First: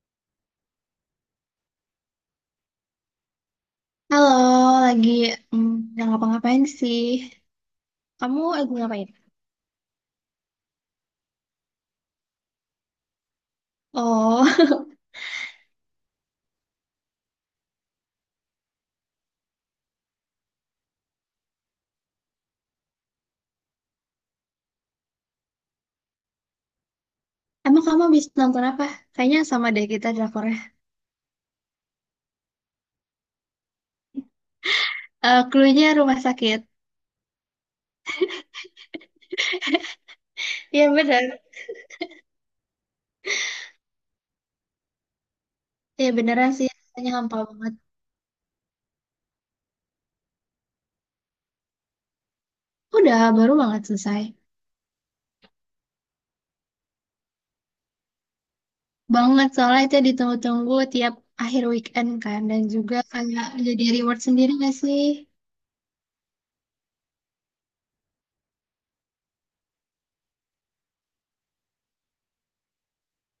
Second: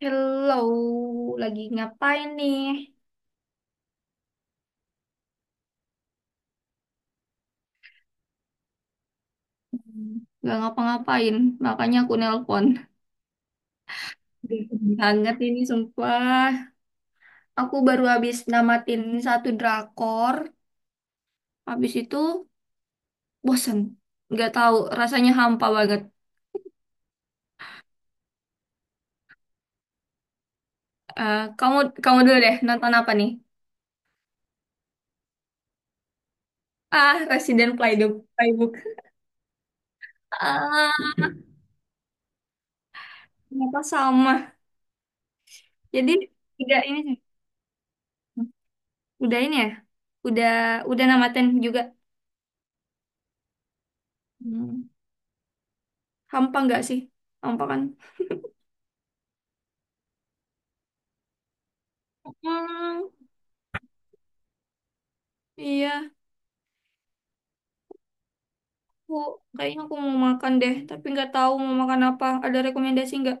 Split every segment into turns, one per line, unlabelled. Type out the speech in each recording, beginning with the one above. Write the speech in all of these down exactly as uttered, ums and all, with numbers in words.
Hello, lagi ngapain nih?
Halo, lagi mm, nggak ngapa-ngapain sih. Kamu lagi ngapain?
Hmm, Gak ngapa-ngapain, makanya aku nelpon.
Oh,
Dingin banget ini sumpah. Aku baru habis namatin satu drakor, habis itu bosen. Gak tahu, rasanya hampa banget.
emang kamu habis nonton apa? Kayaknya sama deh kita drakornya.
Eh, kamu kamu dulu deh, nonton apa nih?
Eh, clue-nya rumah sakit.
Ah, Resident Playbook. Playbook.
Iya
Ah,
bener.
ternyata sama.
Iya
Jadi
beneran sih,
udah ini,
kayaknya
sih,
hampa banget.
udah ini ya, udah udah namatin juga.
Udah, baru banget selesai.
Hmm. Hampa nggak sih? Hampa kan?
Banget, soalnya itu ditunggu-tunggu tiap akhir weekend kan. Dan juga
Hmm,
kayak jadi reward sendiri gak sih?
iya, aku kayaknya aku mau makan deh, tapi nggak tahu mau makan apa. Ada rekomendasi nggak?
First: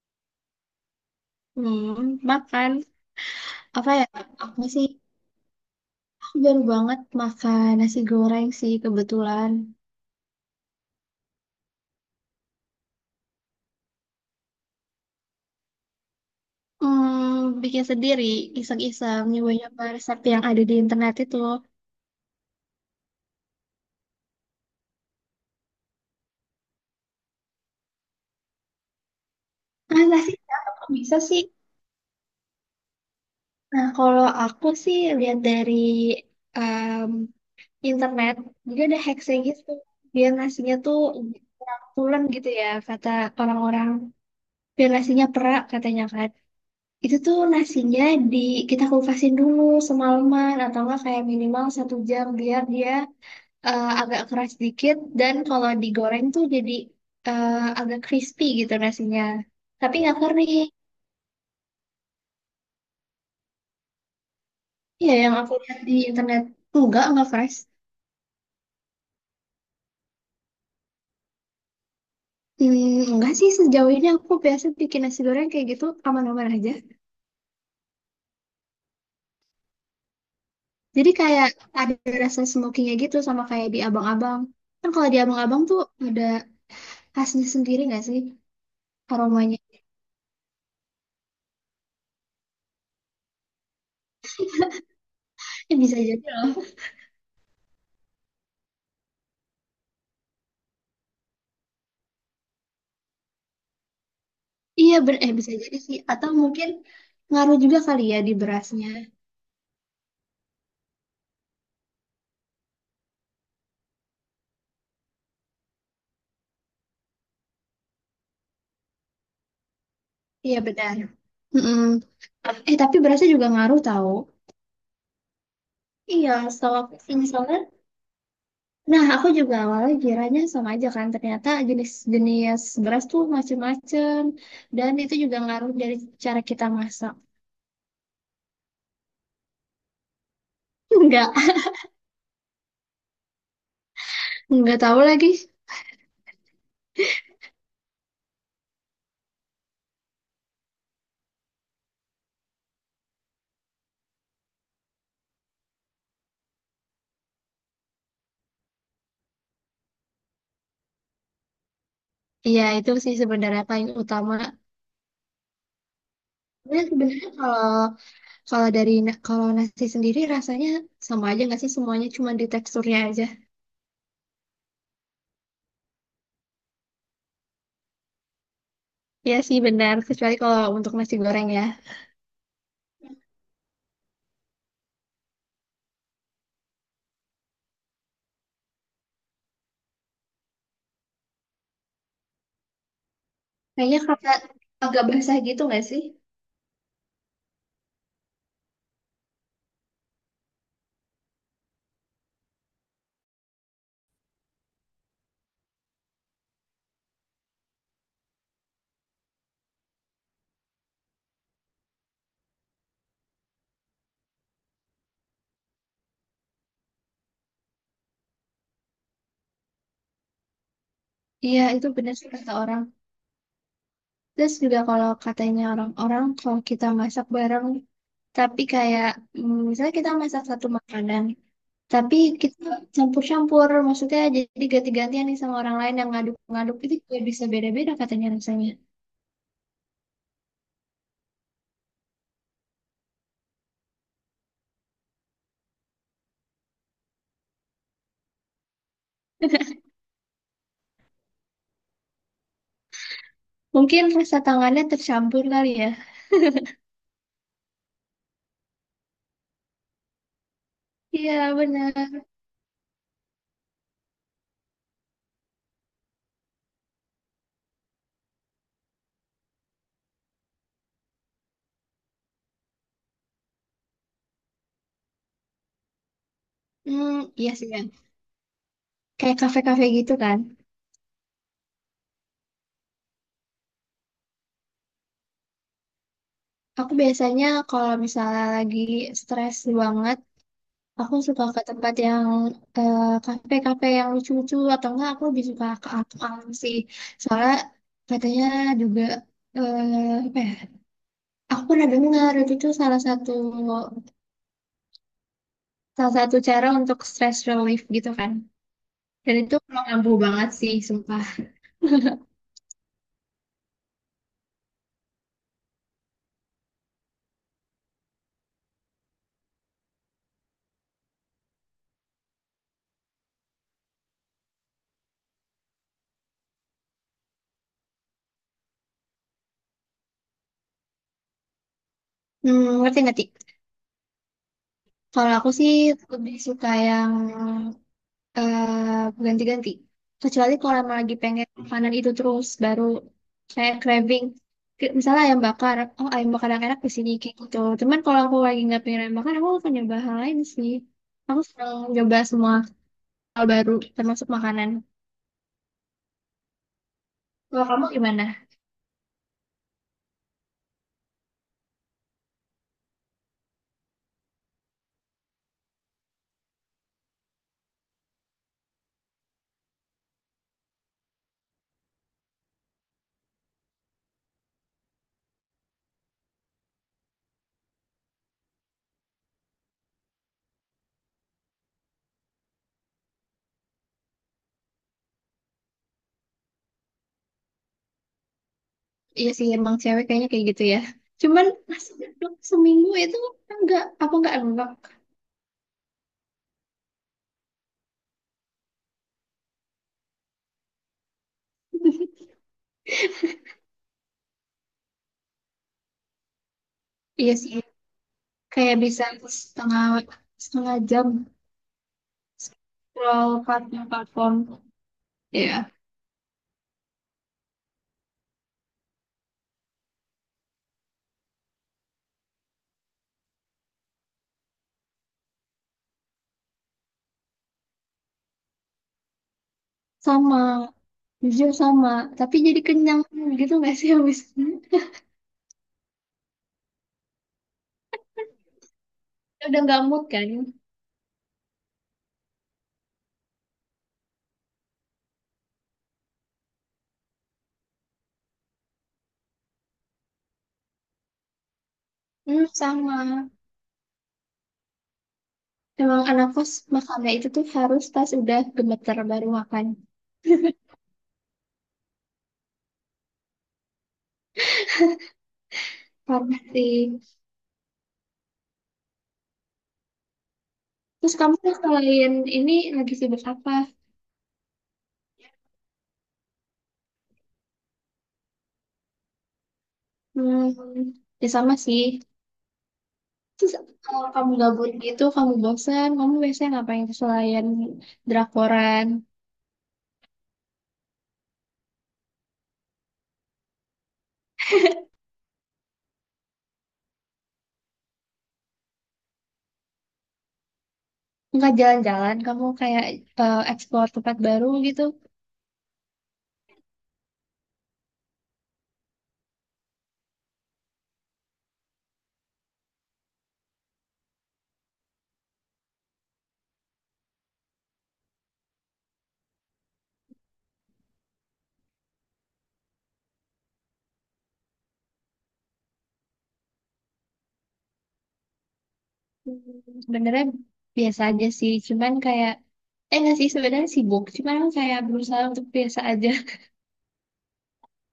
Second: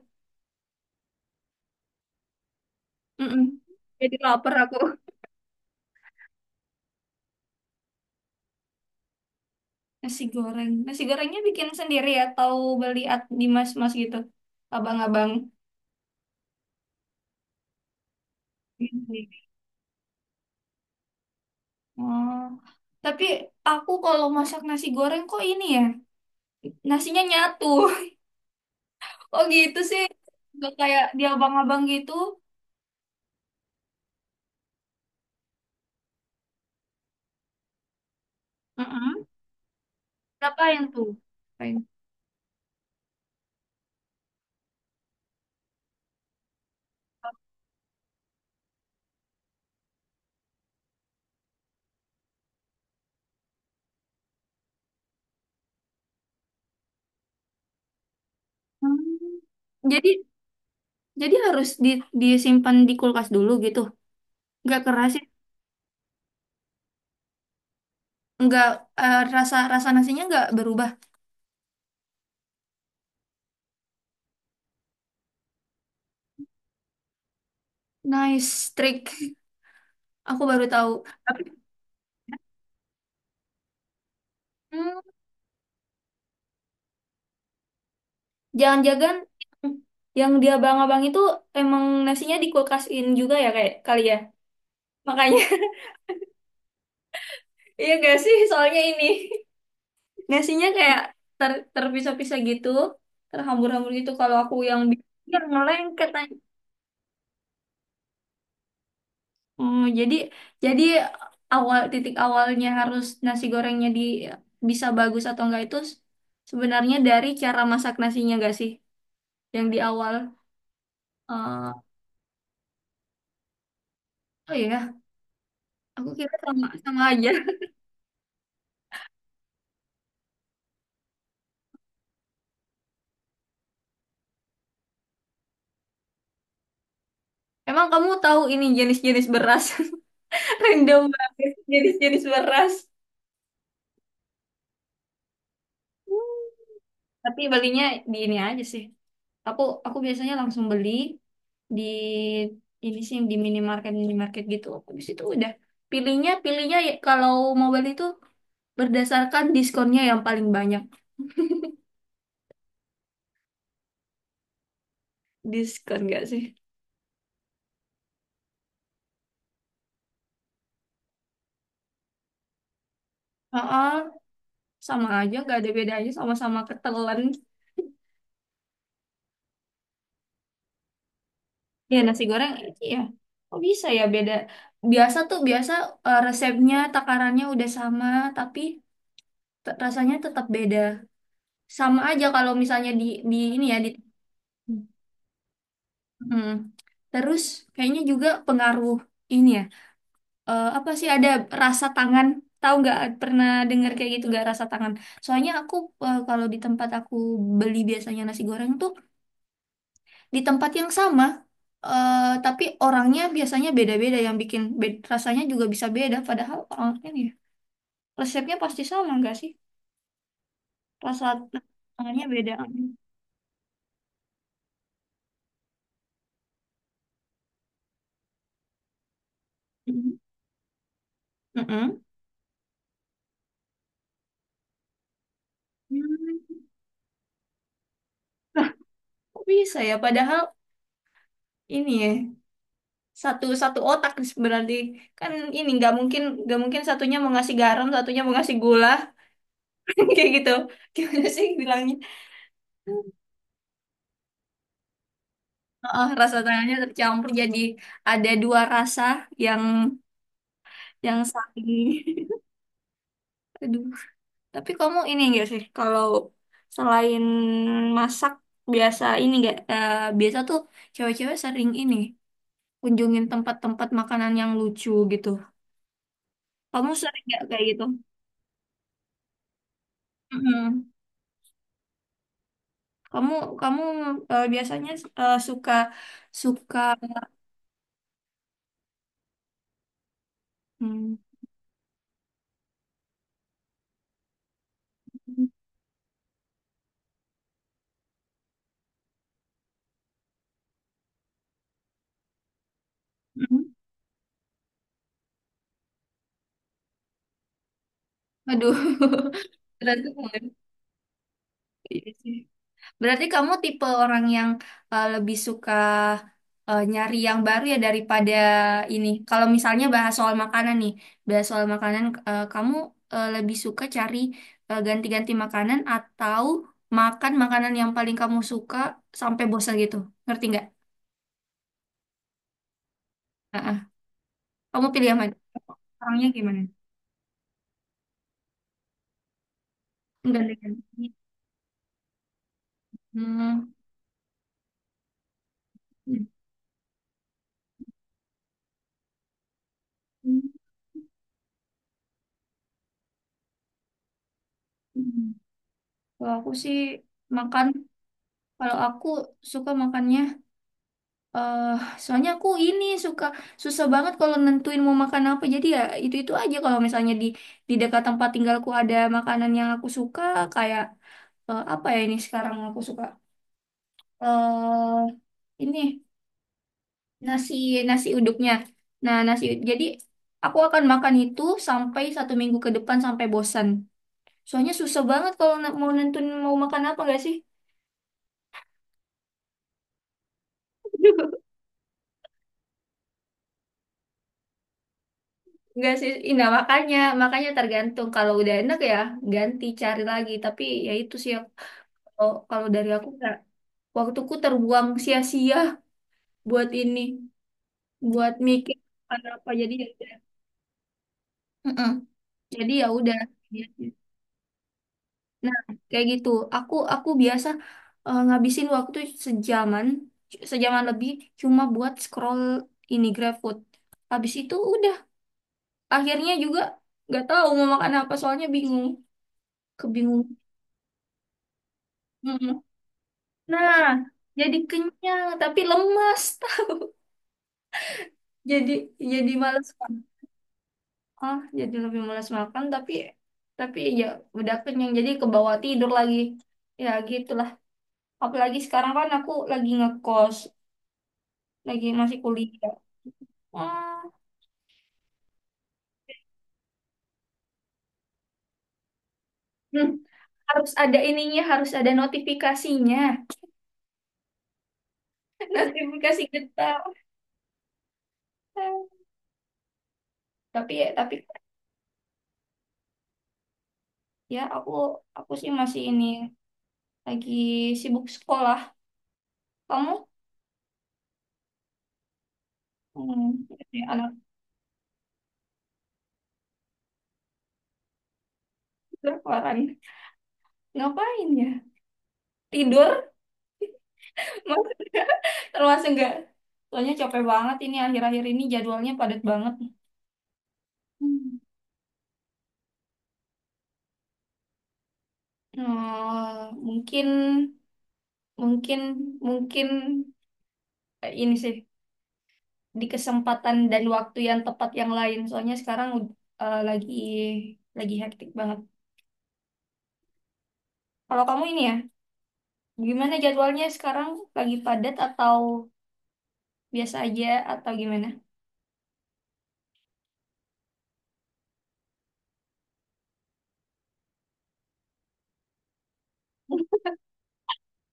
Hmm, makan.
Mm-mm.
Apa ya?
Jadi lapar
Apa
aku.
sih? Aku baru banget makan nasi goreng sih kebetulan.
Nasi goreng. Nasi gorengnya bikin sendiri atau beli at- di mas-mas gitu? Abang-abang.
Hmm, bikin sendiri, iseng-iseng,
Sendiri.
nyoba-nyoba resep yang ada di internet itu.
Oh, tapi aku kalau masak nasi goreng kok ini ya, nasinya nyatu. Oh gitu sih.
Masa sih, kenapa
Nggak
kok
kayak
bisa
di
sih?
abang-abang gitu.
Nah, kalau aku sih lihat dari em, internet, dia ada
Mm-mm.
hacksnya gitu. Biar nasinya
Ngapain
tuh
tuh? Ngapain?
pulen gitu ya, kata orang-orang. Biar nasinya perak katanya kan. Itu tuh nasinya di kita kupasin dulu semalaman atau enggak kayak minimal satu jam biar dia eh, agak keras dikit dan kalau digoreng tuh jadi eh, agak crispy gitu
Hmm.
nasinya. Tapi
Jadi
nggak kering.
Jadi harus di, disimpan di kulkas dulu gitu. Nggak keras,
Iya,
sih.
yang aku lihat di internet enggak nggak fresh.
Nggak eh, rasa rasa nasinya nggak berubah.
Hmm, enggak sih sejauh ini aku biasa bikin nasi goreng kayak gitu aman-aman aja.
Nice trick. Aku baru tahu.
Jadi
Tapi
kayak ada rasa smokinya gitu sama kayak di abang-abang. Kan
Hmm,
kalau di abang-abang tuh ada khasnya sendiri nggak sih
jangan-jangan
aromanya?
yang dia abang-abang itu emang nasinya di kulkasin juga ya kayak kali ya. Makanya
Eh, bisa jadi loh.
iya gak sih soalnya ini nasinya kayak ter terpisah-pisah gitu, terhambur-hambur gitu kalau aku yang
Iya,
bikin
ber eh
dia
bisa jadi sih.
ngelengket.
Atau mungkin ngaruh juga kali ya di berasnya.
Oh, jadi jadi awal titik awalnya harus nasi gorengnya di bisa bagus atau enggak itu s- sebenarnya dari cara masak nasinya enggak sih? Yang di awal.
Iya benar.
Eh,
Mm-mm. Eh tapi berasnya juga ngaruh tahu.
oh iya, aku
Iya,
kira sama
setahu aku
sama
sih
aja.
misalnya, nah aku juga awalnya kiranya sama aja kan, ternyata jenis-jenis beras tuh macem-macem, dan itu juga ngaruh dari cara kita masak.
Emang kamu tahu ini jenis-jenis beras? Random
Enggak,
banget jenis-jenis beras.
enggak tahu lagi.
Tapi belinya di ini aja sih. Aku aku biasanya langsung beli di ini sih yang di minimarket minimarket gitu. Habis itu udah pilihnya pilihnya ya kalau mau beli itu berdasarkan diskonnya yang paling banyak.
Iya itu sih sebenarnya paling utama.
Diskon gak sih?
Dan sebenarnya kalau kalau dari na- kalau nasi sendiri rasanya sama aja nggak sih semuanya, cuma di teksturnya aja.
Heeh, sama aja, gak ada bedanya sama-sama ketelan.
Iya sih benar, kecuali kalau untuk nasi goreng ya.
Ya nasi goreng, iya. Kok bisa ya beda? Biasa tuh, biasa eh, resepnya, takarannya udah sama, tapi te- rasanya tetap beda. Sama aja kalau misalnya di, di ini ya, di...
Kayaknya kayak agak basah gitu nggak sih?
Hmm. Terus kayaknya juga pengaruh ini ya, eh, apa sih, ada rasa tangan, tahu nggak pernah dengar kayak gitu nggak, rasa tangan. Soalnya aku, eh, kalau di tempat aku beli biasanya nasi goreng tuh di tempat yang sama, eh, tapi orangnya biasanya beda-beda yang bikin be- rasanya juga bisa beda, padahal orangnya nih resepnya pasti sama nggak sih, rasa
Iya, itu benar
tangannya
sih kata
beda.
orang. Terus juga kalau katanya orang-orang kalau kita masak bareng, tapi kayak mm, misalnya kita
Mm-mm.
masak satu makanan,
Mm-mm.
tapi kita campur-campur, maksudnya jadi ganti-gantian nih sama orang lain yang
Hmm.
ngaduk-ngaduk itu juga bisa beda-beda katanya
Nah,
rasanya.
kok bisa ya padahal ini ya satu satu otak, berarti kan ini nggak mungkin nggak mungkin satunya mau ngasih garam satunya mau ngasih gula, kayak gitu gimana sih bilangnya.
Mungkin rasa tangannya tercampur kali ya.
Heeh, rasa tangannya tercampur jadi ada dua rasa yang yang
Iya, benar.
saling. Aduh, tapi kamu ini enggak sih kalau selain masak biasa ini enggak, eh, biasa tuh cewek-cewek sering ini kunjungin tempat-tempat makanan yang lucu gitu, kamu
Hmm,
sering nggak
iya
kayak
sih
gitu?
kan. Kayak kafe-kafe gitu kan.
Mm-mm. Kamu kamu eh, biasanya eh, suka suka,
Aku biasanya kalau misalnya lagi stres banget.
hmm,
Aku suka ke tempat yang eh, kafe-kafe yang lucu-lucu atau enggak aku lebih suka ke alam sih. Soalnya katanya juga eh, apa ya? Aku pernah dengar itu tuh salah satu
hmm,
salah satu cara untuk stress relief gitu kan.
aduh.
Dan itu mengganggu banget
Berarti,
sih, sumpah.
iya sih. Berarti kamu tipe orang yang eh, lebih suka eh, nyari yang baru ya daripada ini. Kalau misalnya bahas soal makanan nih, bahas soal makanan, eh, kamu eh, lebih suka cari eh, ganti-ganti makanan atau makan makanan yang paling kamu suka sampai bosan gitu. Ngerti nggak?
Hmm, ngerti ngerti.
Heeh. Kamu pilih yang
Kalau
mana?
aku sih
Orangnya
lebih
gimana?
suka yang eh ganti-ganti. Kecuali kalau emang
Ganti-ganti.
lagi pengen makanan itu terus, baru
Hmm.
kayak craving. Kayak misalnya ayam bakar, oh ayam bakar yang enak di sini kayak gitu. Cuman kalau aku lagi nggak pengen ayam bakar, aku akan nyoba hal lain
Hmm.
sih. Aku senang nyoba semua hal baru, termasuk makanan.
Kalau aku sih
Kalau
makan,
kamu gimana?
kalau aku suka makannya, eh soalnya aku ini suka susah banget kalau nentuin mau makan apa. Jadi ya itu-itu aja kalau misalnya di di dekat tempat tinggalku ada makanan yang aku suka kayak, eh, apa ya, ini sekarang aku suka, eh ini nasi nasi uduknya. Nah, nasi ud- jadi aku akan makan itu sampai satu minggu ke depan sampai bosan. Soalnya susah banget kalau na- mau nentuin mau makan apa nggak sih?
Iya sih, emang cewek kayaknya kayak gitu ya. Cuman nasi uduk seminggu itu enggak, aku enggak enggak.
Nggak sih, ih, nah makanya, makanya tergantung. Kalau udah enak ya ganti cari lagi. Tapi ya itu sih yang- kalau kalau dari aku nggak. Waktuku terbuang sia-sia buat ini,
Iya sih,
buat mikir
kayak bisa
apa apa, jadi
setengah
ya udah.
setengah jam
Mm-mm. Jadi ya udah.
scroll platform-platform. Iya,
Nah kayak gitu. Aku aku biasa, eh, ngabisin waktu sejaman, sejaman lebih cuma buat scroll ini GrabFood. Habis itu udah. Akhirnya juga nggak tahu mau makan apa, soalnya bingung, kebingung.
sama, jujur sama. Tapi jadi
Mm.
kenyang gitu nggak
Nah,
sih habis ini?
jadi kenyang tapi lemas. jadi jadi
Udah
malas
nggak mood
makan.
kan?
Ah, jadi lebih malas makan, tapi tapi ya udah kenyang jadi kebawa tidur lagi, ya gitulah. Apalagi sekarang kan aku lagi ngekos, lagi masih
Hmm,
kuliah.
sama.
Ah,
Emang anak kos makannya itu tuh harus pas udah gemeter baru makan.
hmm, harus ada ininya, harus ada notifikasinya. Notifikasi
Parah
getah.
sih.
Tapi tapi
Terus kamu tuh selain ini lagi sibuk apa?
ya aku aku sih masih ini lagi sibuk sekolah. Kamu,
Hmm, ya sama sih.
hmm,
Terus
ini
kalau
anak
kamu gabut gitu, kamu bosan, kamu biasanya ngapain selain drakoran?
berkeluaran. Ngapain ya? Tidur? Maksudnya termasuk enggak? Soalnya capek banget ini akhir-akhir ini jadwalnya padat banget. Hmm.
Enggak jalan-jalan, kamu kayak eh, explore tempat baru gitu.
Hmm, mungkin mungkin mungkin eh, ini sih di kesempatan dan waktu yang tepat yang lain. Soalnya sekarang ud- eh, lagi lagi hektik banget. Kalau kamu ini ya, gimana jadwalnya sekarang? Lagi padat atau biasa aja atau gimana?
Hmm, sebenarnya biasa aja sih, cuman kayak eh nggak sih sebenarnya sibuk, cuman kayak berusaha untuk biasa aja,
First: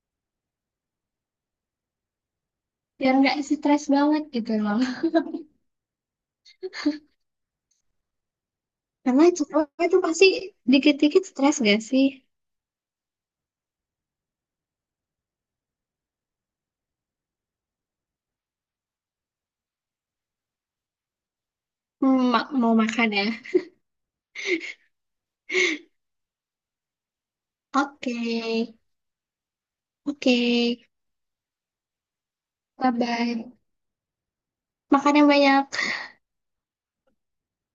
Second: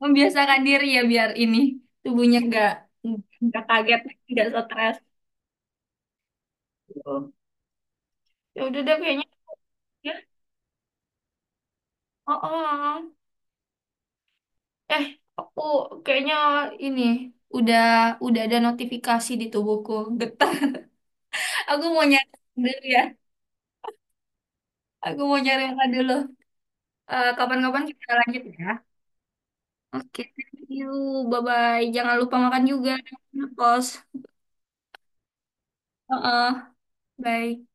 Membiasakan diri ya biar ini tubuhnya nggak
biar nggak
nggak
stres
kaget,
banget
nggak
gitu loh.
stres. Gitu. Ya udah deh kayaknya.
Karena cowok itu
Ya.
pasti dikit-dikit stres gak sih?
Oh, oh. Eh, aku kayaknya ini udah udah ada notifikasi di tubuhku. Getah. Aku mau
Hmm,
nyari
ma-
dulu
mau
ya.
makan ya?
Aku mau nyari makan dulu. Eh, kapan-kapan kita
Oke,
lanjut ya. Oke,
oke,
thank you. Bye-bye. Jangan lupa makan juga.
bye
Ya,
bye.
kos.
Makan yang banyak.
Oh, oh. Bye.